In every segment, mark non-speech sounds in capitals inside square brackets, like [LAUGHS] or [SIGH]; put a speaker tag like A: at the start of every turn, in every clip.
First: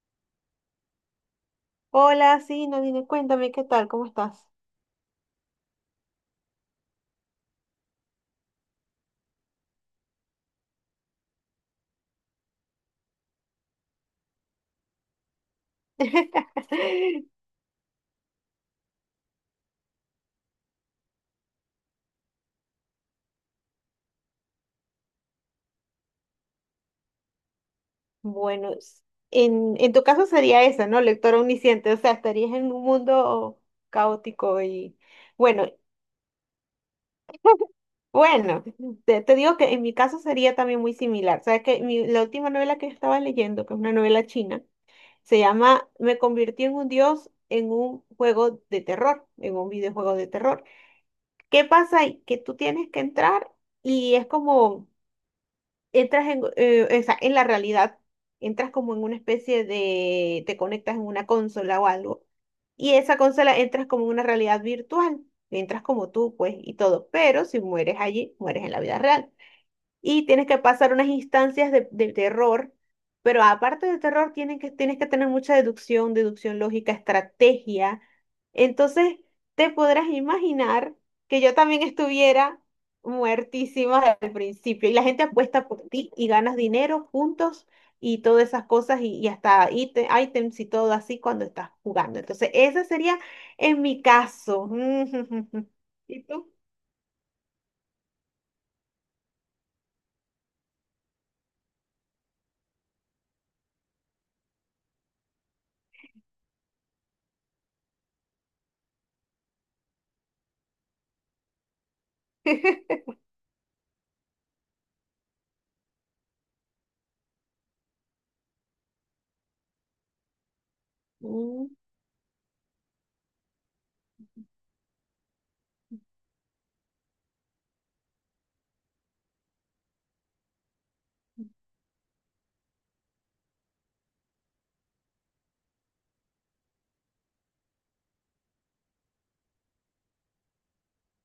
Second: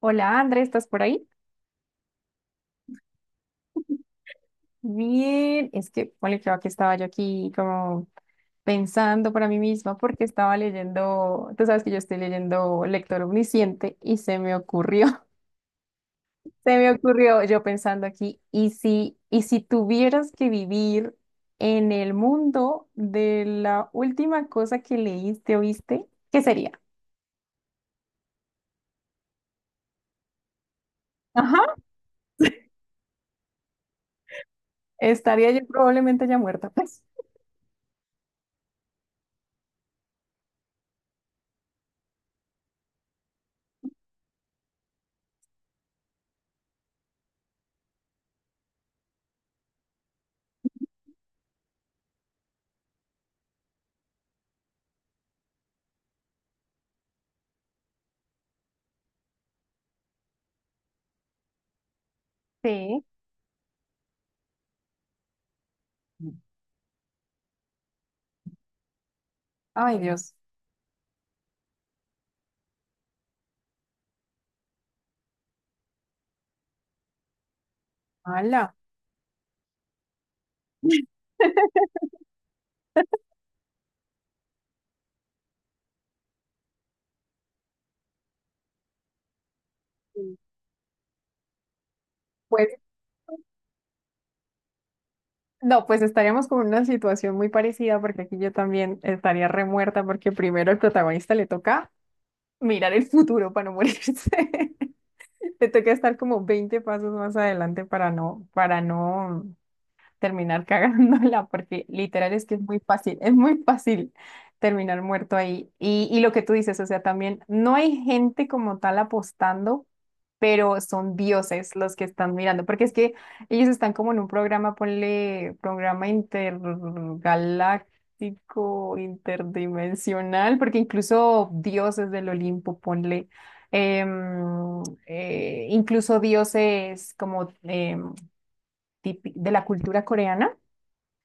A: Hola, André, ¿estás por ahí?
B: Hola, sí, Nadine, cuéntame qué tal, ¿cómo estás?
A: Bien, es que, bueno, creo que estaba yo aquí como pensando para mí misma porque estaba leyendo. Tú sabes que yo estoy leyendo Lector Omnisciente y se me ocurrió. [LAUGHS] Se me
B: [LAUGHS]
A: ocurrió yo pensando aquí: ¿y si tuvieras que vivir en el mundo de la última cosa que leíste o viste? ¿Qué sería?
B: Bueno, en tu caso sería esa, ¿no? Lectora
A: Ajá.
B: omnisciente, o sea, estarías en un mundo caótico y
A: Estaría yo
B: bueno,
A: probablemente ya muerta, pues.
B: bueno, te digo que en mi caso sería también muy similar. Sabes que mi- la última novela que estaba leyendo, que es una novela china, se llama Me convertí en un dios en un juego de terror, en un videojuego de terror. ¿Qué pasa ahí? Que tú tienes que entrar y es como entras o sea, en la realidad, entras como en una especie de, te conectas en una consola o algo, y
A: Sí.
B: esa consola entras como en una realidad virtual, entras como tú, pues, y todo, pero si mueres allí, mueres en la vida real
A: Ay,
B: y
A: Dios.
B: tienes que pasar unas instancias de terror, pero aparte de terror tienen que, tienes que tener mucha deducción, deducción lógica, estrategia.
A: Hala.
B: Entonces, te podrás imaginar que yo
A: [LAUGHS]
B: también estuviera muertísima al principio y la gente apuesta por ti y ganas dinero juntos y todas esas cosas y hasta ítem- ítems y todo así cuando estás jugando. Entonces,
A: Pues
B: ese sería en mi caso.
A: no, pues
B: [LAUGHS] ¿Y
A: estaríamos
B: tú?
A: con una situación muy parecida porque aquí yo también estaría remuerta porque primero al protagonista le toca mirar el futuro para no morirse. [LAUGHS] Le toca estar como 20 pasos más adelante para no terminar [LAUGHS] cagándola, porque literal es que es muy fácil terminar muerto ahí. Y lo que tú dices, o sea, también no hay gente como tal apostando, pero son dioses los que están mirando, porque es que ellos están como en un programa, ponle, programa intergaláctico, interdimensional, porque incluso dioses del Olimpo, ponle, incluso dioses como, de la cultura coreana.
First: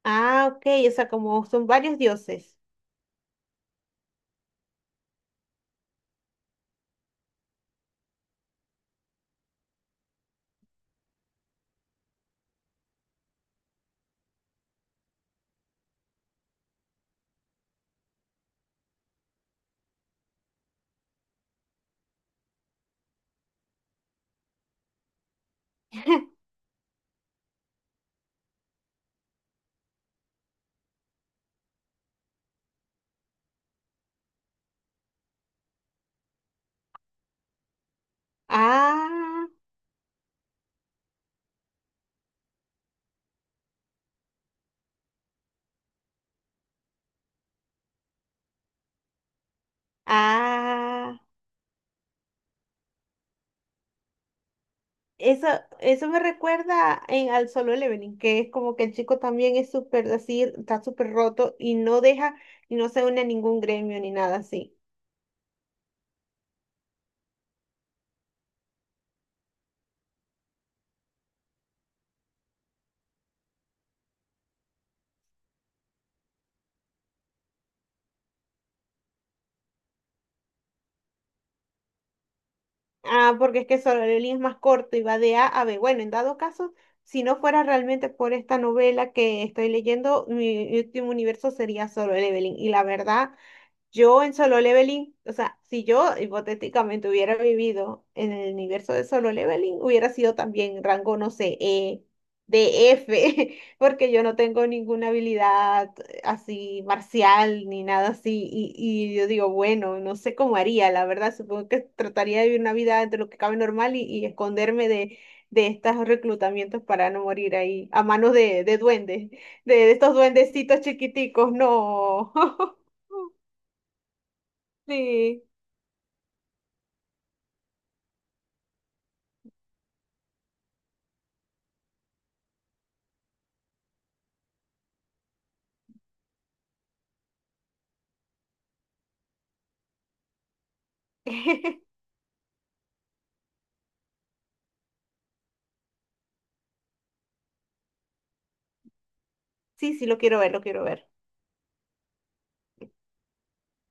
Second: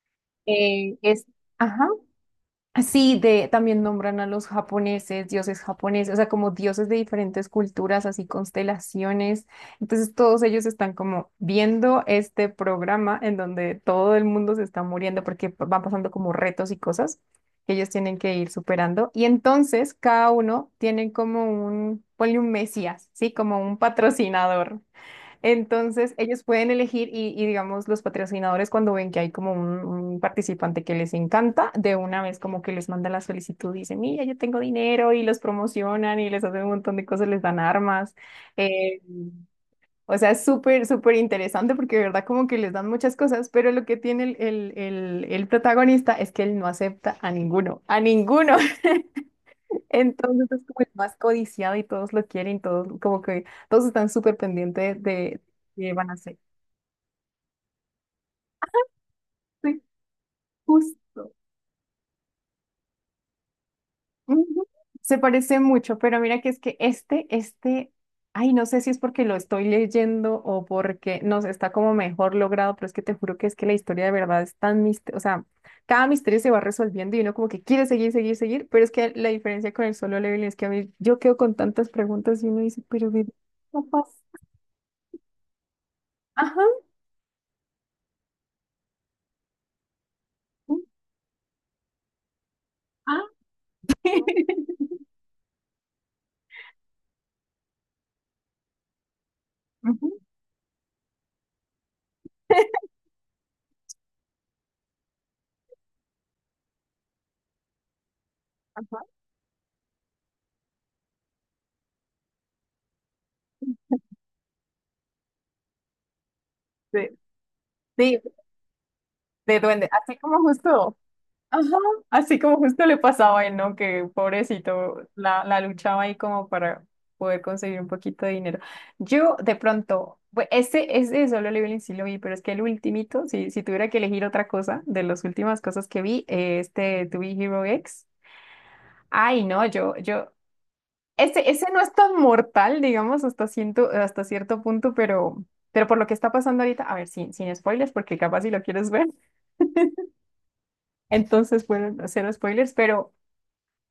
B: Ah, ok, o sea,
A: Es,
B: como son
A: ajá,
B: varios dioses.
A: sí, de, también nombran a los japoneses, dioses japoneses, o sea, como dioses de diferentes culturas, así, constelaciones. Entonces, todos ellos están como viendo este programa en donde todo el mundo se está muriendo porque van pasando como retos y cosas que ellos tienen que ir superando. Y entonces, cada uno tiene como un, ponle, un mesías, ¿sí? Como un patrocinador. Entonces, ellos
B: [LAUGHS]
A: pueden elegir y, digamos, los patrocinadores, cuando ven que hay como un participante que les encanta, de una vez como que les manda la solicitud y dicen: mira, yo tengo dinero, y los promocionan y les hacen un montón de cosas, les dan armas. eh,
B: Ah,
A: o sea, es súper, súper interesante porque de verdad como que les dan muchas cosas, pero lo que tiene el protagonista es que él no acepta a ninguno, a ninguno. [LAUGHS] Entonces, es como el más
B: ah,
A: codiciado y todos lo quieren, todos como que todos están súper pendientes de
B: eso,
A: qué
B: eso
A: van a
B: me
A: hacer.
B: recuerda al Solo Leveling, que es como que el chico también es
A: Sí,
B: súper así, está súper
A: justo.
B: roto y no deja y no se une a ningún gremio ni nada
A: Ujú.
B: así.
A: Se parece mucho, pero mira que es que este, ay, no sé si es porque lo estoy leyendo o porque, no sé, está como mejor logrado, pero es que te juro que es que la historia de verdad es tan misteriosa, o sea, cada misterio se va resolviendo y uno como que quiere seguir, seguir, seguir, pero es que la diferencia con el solo level es que a mí yo quedo con tantas preguntas y uno dice, pero ¿qué
B: Ah, porque es que Solo
A: pasa?
B: Leveling es más corto y va de A a B. Bueno, en dado
A: Ajá.
B: caso, si no fuera realmente por esta novela que estoy leyendo, mi último universo sería Solo Leveling. Y la
A: Ah.
B: verdad, yo
A: [LAUGHS]
B: en Solo Leveling, o sea, si yo hipotéticamente hubiera vivido en el universo de Solo Leveling,
A: Ujú.
B: hubiera sido también rango, no sé, E, de F, [LAUGHS] porque yo no tengo ninguna habilidad así marcial ni nada así.
A: Ajá.
B: Y yo digo, bueno, no sé cómo haría, la verdad, supongo que trataría de vivir una vida entre lo que cabe normal y esconderme de estos reclutamientos
A: Sí,
B: para no morir ahí a
A: sí,
B: manos de duendes,
A: de
B: de,
A: duende,
B: de estos
A: así como
B: duendecitos
A: justo.
B: chiquiticos,
A: Ajá,
B: no.
A: así como
B: [LAUGHS]
A: justo le pasaba a él, ¿no? Que pobrecito,
B: Sí.
A: la luchaba ahí como para poder conseguir un poquito de dinero. Yo, de pronto, ese, ese de Solo Leveling sí lo vi, pero es que el ultimito, si, si tuviera que elegir otra cosa de las últimas cosas que vi, este To Be Hero X. Ay, no, yo, ese, ese no es
B: [LAUGHS]
A: tan mortal, digamos, hasta cierto punto, pero por lo que está pasando ahorita, a ver, sin, sin spoilers, porque capaz si lo quieres ver,
B: Sí, sí, lo quiero ver, lo quiero
A: [LAUGHS]
B: ver.
A: entonces, bueno, cero spoilers. Pero.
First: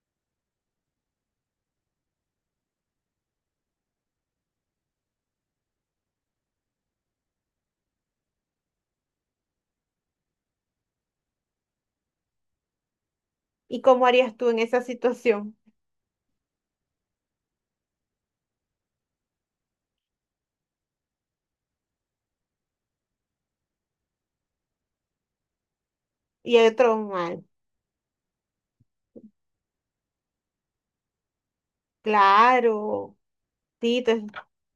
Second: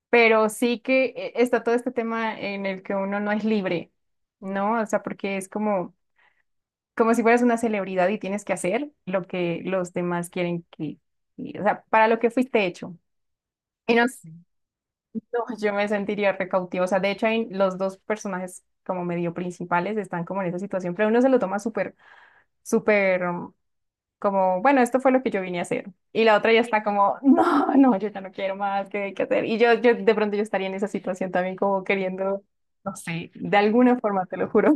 A: Pero sí que está todo este tema en el que uno no es libre, ¿no? O sea, porque es como, como si fueras una celebridad y tienes que hacer lo que los demás quieren, que, y, o sea, para lo que fuiste hecho.
B: ¿Y
A: Y no,
B: cómo harías tú en esa
A: no,
B: situación?
A: yo me sentiría recautiva. O sea, de hecho, hay los dos personajes como medio principales, están como en esa situación, pero uno se lo toma súper, súper como: bueno, esto fue lo que yo vine a hacer. Y la otra
B: Y
A: ya
B: el
A: está
B: tron
A: como: no, no, yo ya no quiero más, ¿qué hay que hacer? Y yo de pronto yo estaría en esa situación también como queriendo, no
B: Claro,
A: sé, de alguna
B: sí.
A: forma, te lo juro.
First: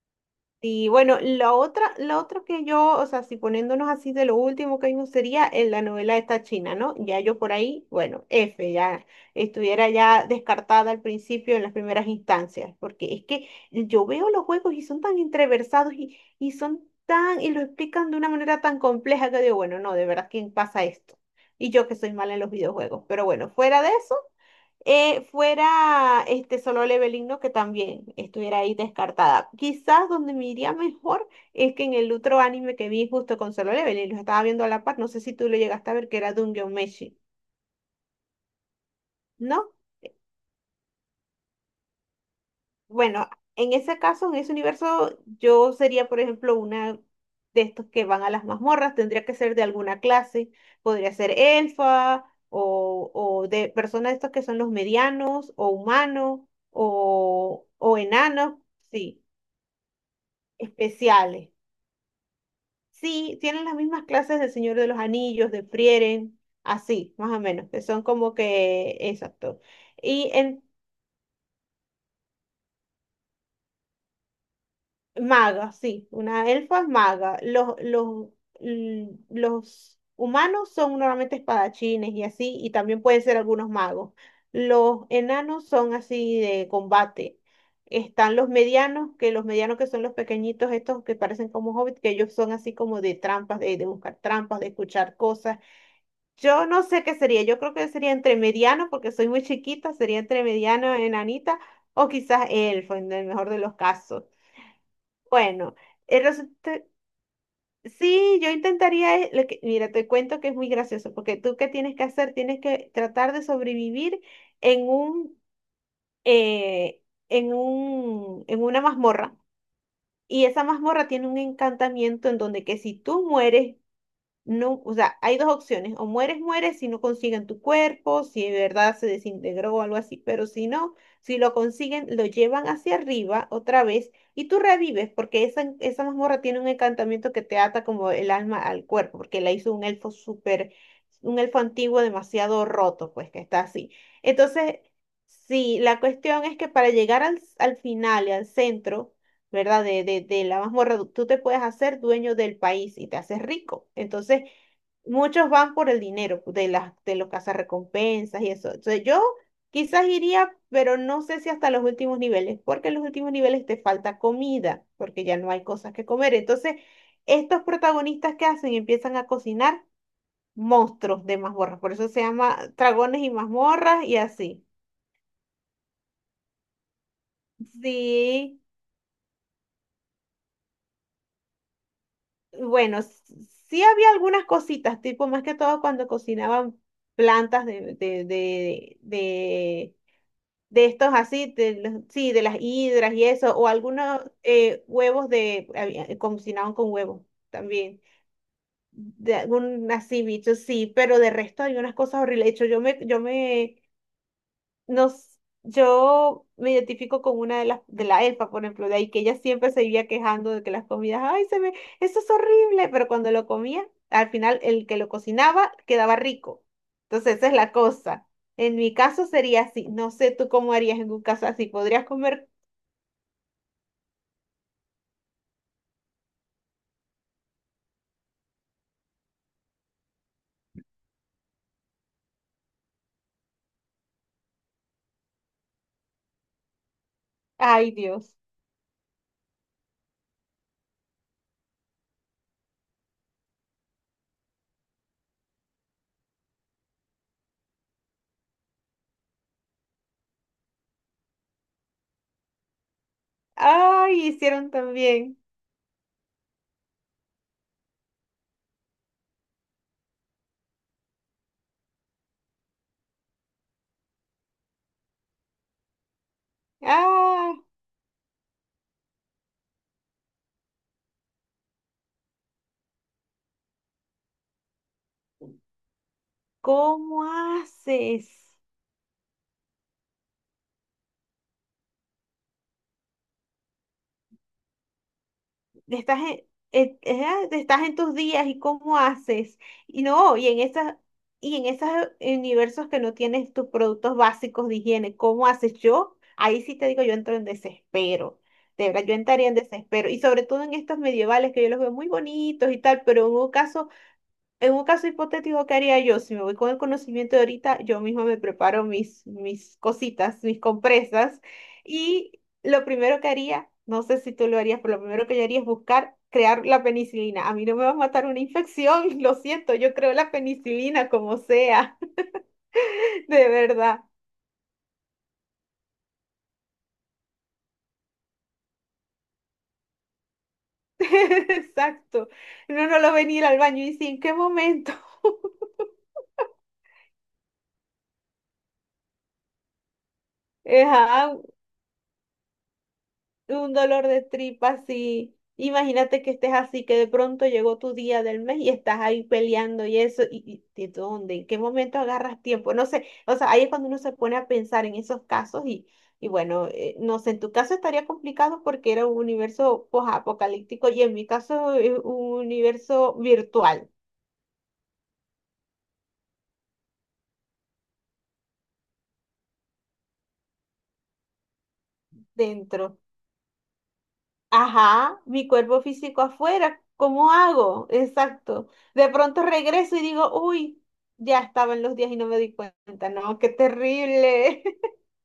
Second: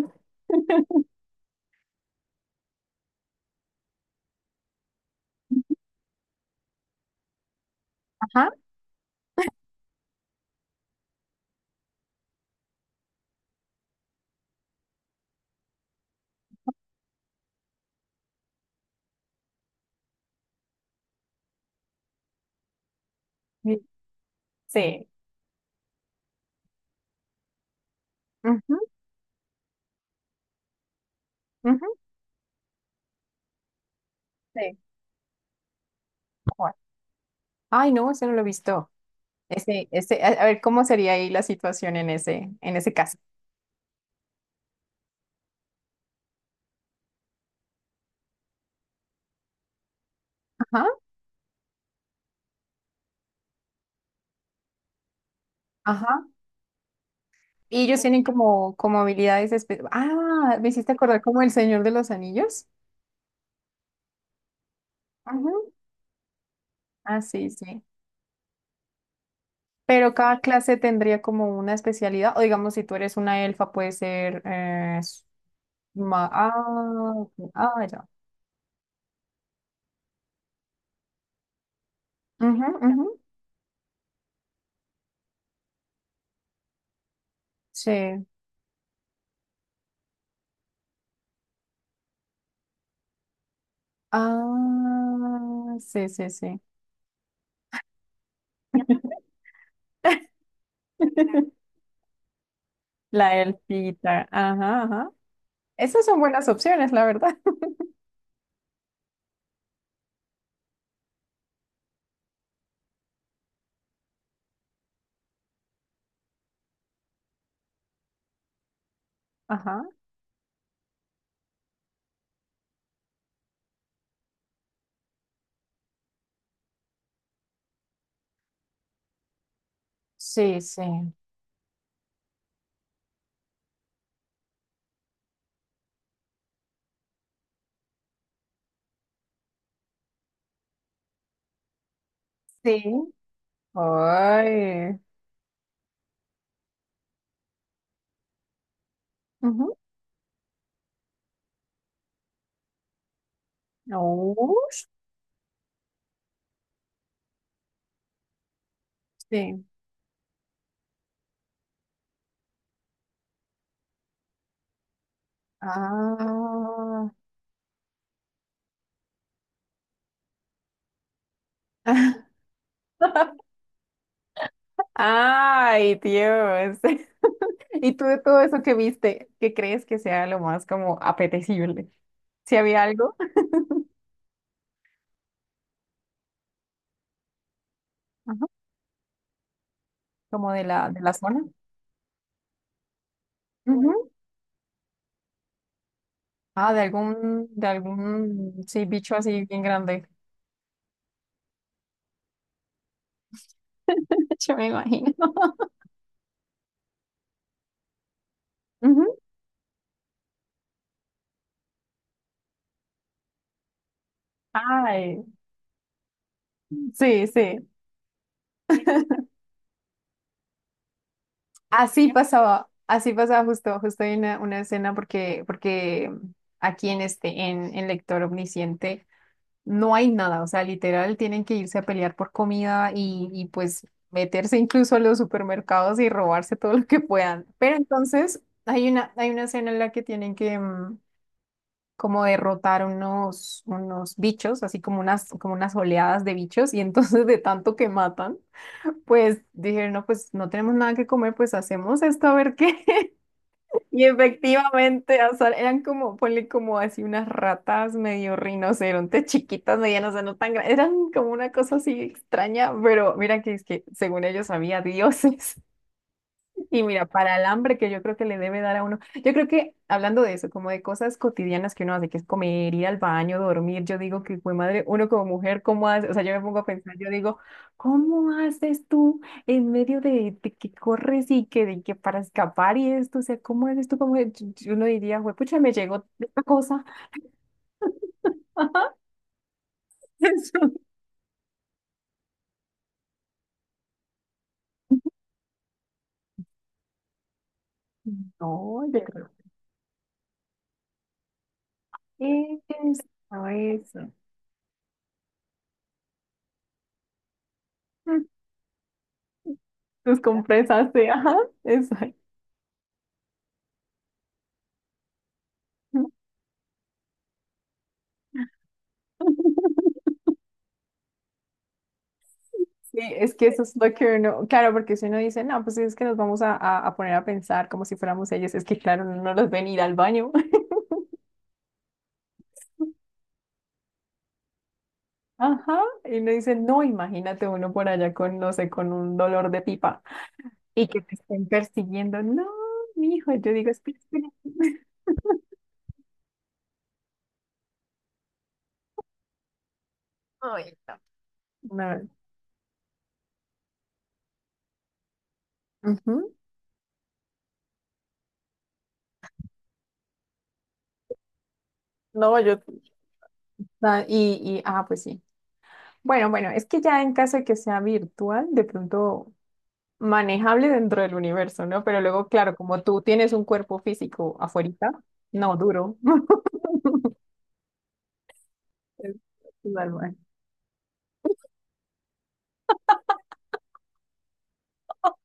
B: Y bueno, la otra que yo, o sea, si poniéndonos así de lo último que vimos sería en la novela esta china, ¿no? Ya yo por ahí, bueno,
A: Ajá.
B: F, ya estuviera ya descartada al principio en las primeras instancias, porque es que yo veo los juegos y son tan entreversados y son tan, y lo explican de una manera tan compleja que digo, bueno, no, de verdad, ¿quién pasa esto? Y yo que soy mala en los videojuegos, pero bueno,
A: Sí.
B: fuera de eso
A: Sí.
B: fuera este solo leveling, ¿no? Que también estuviera ahí
A: Ujú,
B: descartada. Quizás donde me iría mejor es que
A: ujú,
B: en el otro anime que vi justo con solo leveling, lo estaba viendo a
A: sí.
B: la par, no sé si tú lo llegaste a ver, que era Dungeon
A: Bueno.
B: Meshi,
A: Ay, no, ese no lo he visto.
B: ¿no?
A: Ese, a ver, ¿cómo sería ahí la situación en ese caso?
B: Bueno, en ese caso, en ese universo, yo sería, por ejemplo, una de estos que van a las mazmorras, tendría que ser de alguna clase,
A: Ajá,
B: podría ser elfa o de personas de estos que son los medianos o
A: ajá.
B: humanos
A: Y
B: o
A: ellos tienen
B: enanos.
A: como, como
B: Sí,
A: habilidades ah, me hiciste acordar como el
B: especiales.
A: Señor de los Anillos.
B: Sí, tienen las mismas clases del Señor de los
A: Ajá.
B: Anillos, de Frieren, así,
A: Ah,
B: más o
A: sí,
B: menos,
A: sí.
B: que son como que, exacto.
A: Pero
B: Y
A: cada
B: en
A: clase tendría como una especialidad, o digamos, si tú eres una elfa, puede ser,
B: maga, sí, una
A: ah,
B: elfa es
A: ok,
B: maga. Los,
A: ah, ya.
B: los, l- los humanos son normalmente espadachines y así,
A: Ujú,
B: y también
A: ujú,
B: pueden ser algunos magos. Los enanos son así de combate.
A: sí.
B: Están los medianos que son los pequeñitos, estos que parecen como hobbits, que ellos son así como de trampas, de buscar trampas, de escuchar cosas.
A: Ah, sí, sí, sí.
B: Yo no sé qué sería, yo creo que sería entre mediano, porque soy muy chiquita, sería entre mediano,
A: [LAUGHS]
B: enanita, o quizás elfo, en el
A: La
B: mejor de los casos.
A: elfita. Ajá, ajá.
B: Bueno,
A: Esas son
B: eh,
A: buenas
B: resulta-
A: opciones, la verdad. [LAUGHS]
B: sí, yo intentaría, lo que- mira, te cuento que es muy gracioso, porque tú qué tienes que hacer, tienes que tratar de sobrevivir en un, eh, en una mazmorra.
A: Ajá.
B: Y esa mazmorra tiene un encantamiento en donde que si tú mueres, no, o sea, hay dos opciones, o mueres, mueres si no consiguen tu cuerpo, si de verdad se desintegró o algo así, pero
A: Sí,
B: si
A: sí.
B: no, si lo consiguen, lo llevan hacia arriba otra vez y tú revives, porque esa mazmorra tiene un encantamiento que te ata como el alma al cuerpo, porque la hizo un elfo súper, un elfo antiguo demasiado
A: Sí.
B: roto, pues que está así. Entonces,
A: Ay.
B: sí, la cuestión es que para llegar al, al final y al centro,
A: Ujú.
B: ¿verdad? De la mazmorra, tú te puedes hacer dueño del país y te haces rico. Entonces,
A: Ush.
B: muchos van por el dinero de las de los cazarrecompensas y eso. Entonces, yo
A: Sí.
B: quizás iría, pero no sé si hasta los últimos niveles, porque en los últimos niveles te falta comida, porque ya no hay cosas que comer. Entonces,
A: Ah.
B: estos protagonistas que hacen empiezan a cocinar monstruos de mazmorras, por eso se llama dragones y
A: [LAUGHS]
B: mazmorras y así.
A: Ay, Dios. [LAUGHS] Y tú, de todo
B: Sí,
A: eso que viste, ¿qué crees que sea lo más como apetecible? Si había
B: bueno,
A: algo,
B: sí había algunas cositas, tipo más que todo cuando cocinaban plantas de, de,
A: ajá,
B: de, de
A: como
B: de
A: de
B: estos
A: la zona.
B: así, de los- sí, de las hidras y eso, o
A: Ujú.
B: algunos huevos de, había-
A: Ah,
B: cocinaban
A: de
B: con huevos
A: algún,
B: también,
A: sí, bicho
B: de
A: así bien
B: algún
A: grande.
B: así bicho, sí, pero de resto hay unas cosas horribles. De hecho, yo me
A: [LAUGHS] Yo me imagino.
B: nos, yo me identifico con una de las, de la elfa, por ejemplo, de
A: Ujú.
B: ahí que ella siempre se vivía quejando de que las comidas, ay, se me, eso es horrible, pero cuando lo comía, al final el que lo
A: Ay,
B: cocinaba quedaba rico.
A: sí,
B: Entonces, esa es
A: sí.
B: la cosa. En mi caso sería así. No sé tú cómo harías en un caso así. ¿Podrías
A: Así
B: comer?
A: pasaba, así pasaba, justo, justo hay una escena porque, porque aquí en Lector Omnisciente no hay nada. O sea, literal, tienen que irse a pelear por comida y pues meterse incluso a los supermercados y robarse todo lo que puedan. Pero
B: Ay, Dios.
A: entonces hay una escena en la que tienen que como derrotar unos, unos bichos, así como como unas oleadas de bichos, y entonces, de tanto que matan, pues dijeron: no, pues no tenemos nada que comer, pues hacemos esto, a ver qué. Y
B: Ay, hicieron
A: efectivamente, o
B: también.
A: sea, eran como, ponle, como así unas ratas medio rinocerontes, chiquitas, medianas, o sea, no tan grandes, eran como una cosa así extraña, pero mira que es que según ellos había dioses. Y mira, para el
B: Ah,
A: hambre que yo creo que le debe dar a uno, yo creo que, hablando de eso, como de cosas cotidianas que uno hace, que es comer, ir al baño, dormir, yo digo que, pues madre, uno como mujer, ¿cómo hace? O sea, yo me pongo a pensar, yo
B: ¿cómo
A: digo: ¿cómo
B: haces?
A: haces tú en medio de que corres y que, de que para escapar y esto? O sea, ¿cómo haces tú como mujer? Uno diría: pucha, me llegó
B: Estás en,
A: esta cosa.
B: estás en tus días y cómo haces. Y
A: [LAUGHS]
B: no, y en
A: Eso.
B: esas, y en esos universos que no tienes tus productos básicos de higiene, ¿cómo haces yo? Ahí sí te digo, yo entro en desespero.
A: No,
B: De
A: yo
B: verdad, yo
A: creo
B: entraría en desespero. Y sobre todo en estos medievales que yo los veo muy
A: que
B: bonitos y tal,
A: eso,
B: pero
A: eso.
B: en un caso hipotético, ¿qué haría yo? Si me voy con el conocimiento de ahorita, yo
A: Mm,
B: misma me preparo mis, mis
A: tus
B: cositas, mis
A: compresas, sí, ajá,
B: compresas.
A: exacto.
B: Y lo primero que haría, no sé si tú lo harías, pero lo primero que yo haría es buscar crear la penicilina. A mí no me va a matar una infección, [LAUGHS] lo
A: [LAUGHS]
B: siento, yo creo la penicilina como sea,
A: Sí,
B: [LAUGHS]
A: es que
B: de
A: eso es lo
B: verdad.
A: que uno, claro, porque si uno dice: no, pues es que nos vamos a, a poner a pensar como si fuéramos ellos, es que claro, uno no los ven ir al baño. [LAUGHS]
B: [LAUGHS] Exacto. No, no lo venir al baño y dice, ¿en qué momento? [LAUGHS]
A: Ajá, y uno dice: no, imagínate uno por allá con, no sé, con un dolor de pipa y que te
B: Ajá,
A: estén persiguiendo. No, mijo, yo digo:
B: un
A: espera,
B: dolor de
A: espera.
B: tripa así. Imagínate que estés así, que de pronto llegó tu día del mes y estás ahí peleando y eso,
A: Ay,
B: y ¿de dónde? ¿En qué
A: no.
B: momento
A: No,
B: agarras tiempo? No sé, o sea, ahí es cuando uno se pone a pensar en esos casos y
A: ujú.
B: bueno, no sé, en tu caso estaría complicado porque era un universo posapocalíptico y en mi caso es un
A: No, yo,
B: universo virtual
A: ah, ah, pues sí. Bueno, bueno, es que ya en caso de que sea virtual, de pronto manejable dentro del universo, ¿no? Pero luego, claro, como
B: dentro.
A: tú tienes un cuerpo físico afuerita,
B: Ajá, mi
A: no,
B: cuerpo
A: duro.
B: físico
A: [LAUGHS]
B: afuera, ¿cómo hago? Exacto. De
A: Es-
B: pronto
A: es
B: regreso y digo, uy, ya estaba en los días y no me di cuenta. No, qué terrible.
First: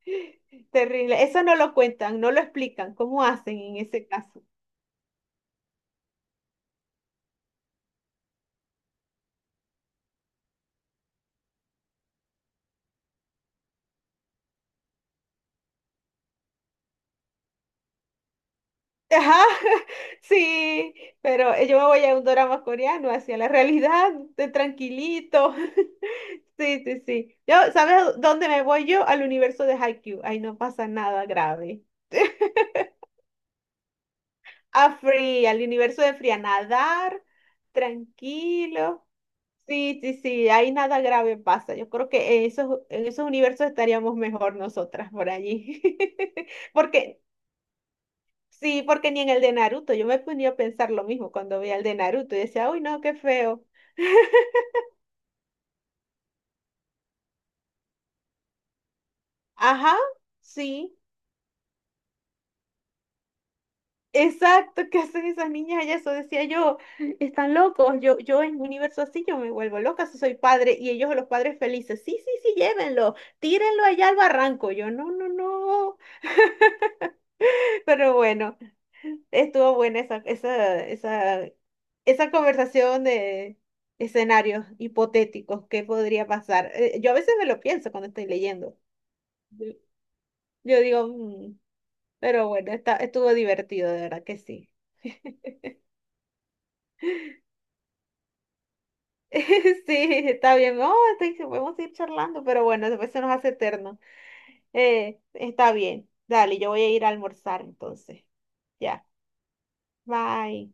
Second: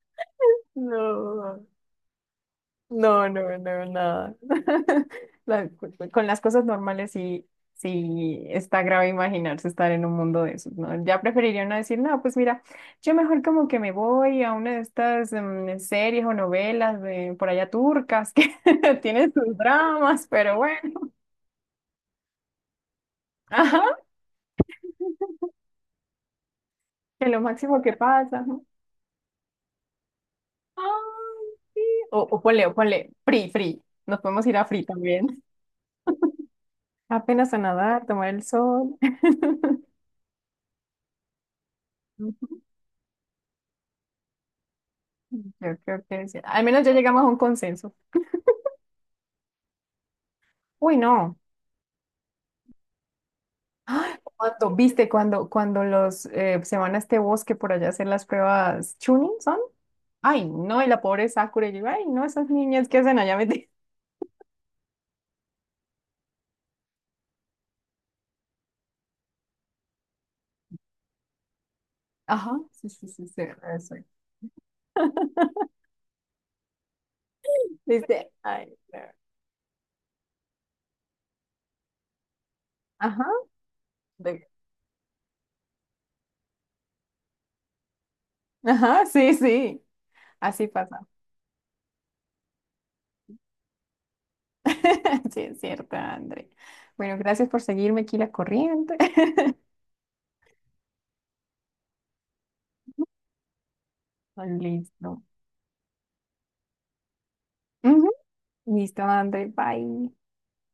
B: [LAUGHS] Terrible. Eso no
A: no,
B: lo cuentan, no lo explican. ¿Cómo
A: no, no,
B: hacen en
A: no,
B: ese
A: nada.
B: caso?
A: [LAUGHS] La- con las cosas normales, sí, sí está grave imaginarse estar en un mundo de esos, ¿no? Ya preferiría no decir, no, pues mira, yo mejor como que me voy a una de estas series o novelas de por allá turcas que [LAUGHS] tienen
B: Ajá,
A: sus
B: [LAUGHS]
A: dramas, pero
B: sí,
A: bueno.
B: pero yo me voy a un drama coreano hacia la
A: [LAUGHS] Ajá,
B: realidad, de tranquilito. [LAUGHS] Sí, sí,
A: que
B: sí.
A: lo
B: Yo,
A: máximo que
B: ¿sabes
A: pasa,
B: dónde me
A: ¿no?
B: voy yo? Al universo de Haikyuu. Ahí no pasa nada
A: Ay,
B: grave.
A: O ponle, free, free. Nos podemos ir a free
B: A
A: también.
B: Free, al universo de Free, a nadar,
A: Apenas a nadar, tomar el sol.
B: tranquilo.
A: [LAUGHS]
B: Sí, sí, sí, ahí nada grave pasa. Yo creo que
A: Ujú,
B: en esos universos estaríamos mejor nosotras por
A: yo
B: allí.
A: creo que sí. Al
B: [LAUGHS]
A: menos ya llegamos
B: Porque,
A: a un consenso.
B: sí, porque ni en el de Naruto, yo me ponía a pensar
A: Uy,
B: lo mismo
A: no.
B: cuando veía el de Naruto y decía, uy, no, qué feo.
A: Ay, cuando, viste, cuando los se van a este bosque por allá a hacer las pruebas Chunin, ¿son?
B: Ajá,
A: Ay, no, y
B: sí.
A: la pobre Sakura, y yo, ay, no, esas niñas que hacen allá metidas.
B: Exacto, ¿qué hacen esas niñas allá? Eso decía yo, están locos, yo en un universo así yo me vuelvo loca si soy padre y ellos los padres felices, sí,
A: [LAUGHS]
B: sí,
A: Ajá,
B: sí,
A: sí, sí,
B: llévenlo,
A: sí, sí,
B: tírenlo
A: eso.
B: allá al barranco, yo no, no,
A: [LAUGHS]
B: no, [LAUGHS] pero
A: Viste,
B: bueno,
A: ay, no.
B: estuvo buena esa conversación
A: Ajá,
B: de
A: de-
B: escenarios hipotéticos, ¿qué podría pasar? Yo a veces me lo pienso cuando estoy leyendo,
A: ajá, sí,
B: yo,
A: sí, así
B: yo
A: pasa.
B: digo, "Mm", pero bueno, estuvo divertido, de verdad que sí.
A: [LAUGHS] Sí, es cierto, André. Bueno, gracias por seguirme aquí la corriente. [LAUGHS]
B: [LAUGHS] Sí, está bien. Podemos ir charlando, pero bueno, después se nos hace eterno.
A: Listo.
B: Está bien. Dale, yo voy a ir a almorzar
A: Ujú.
B: entonces.
A: Listo,
B: Ya.
A: André. Bye.
B: Bye.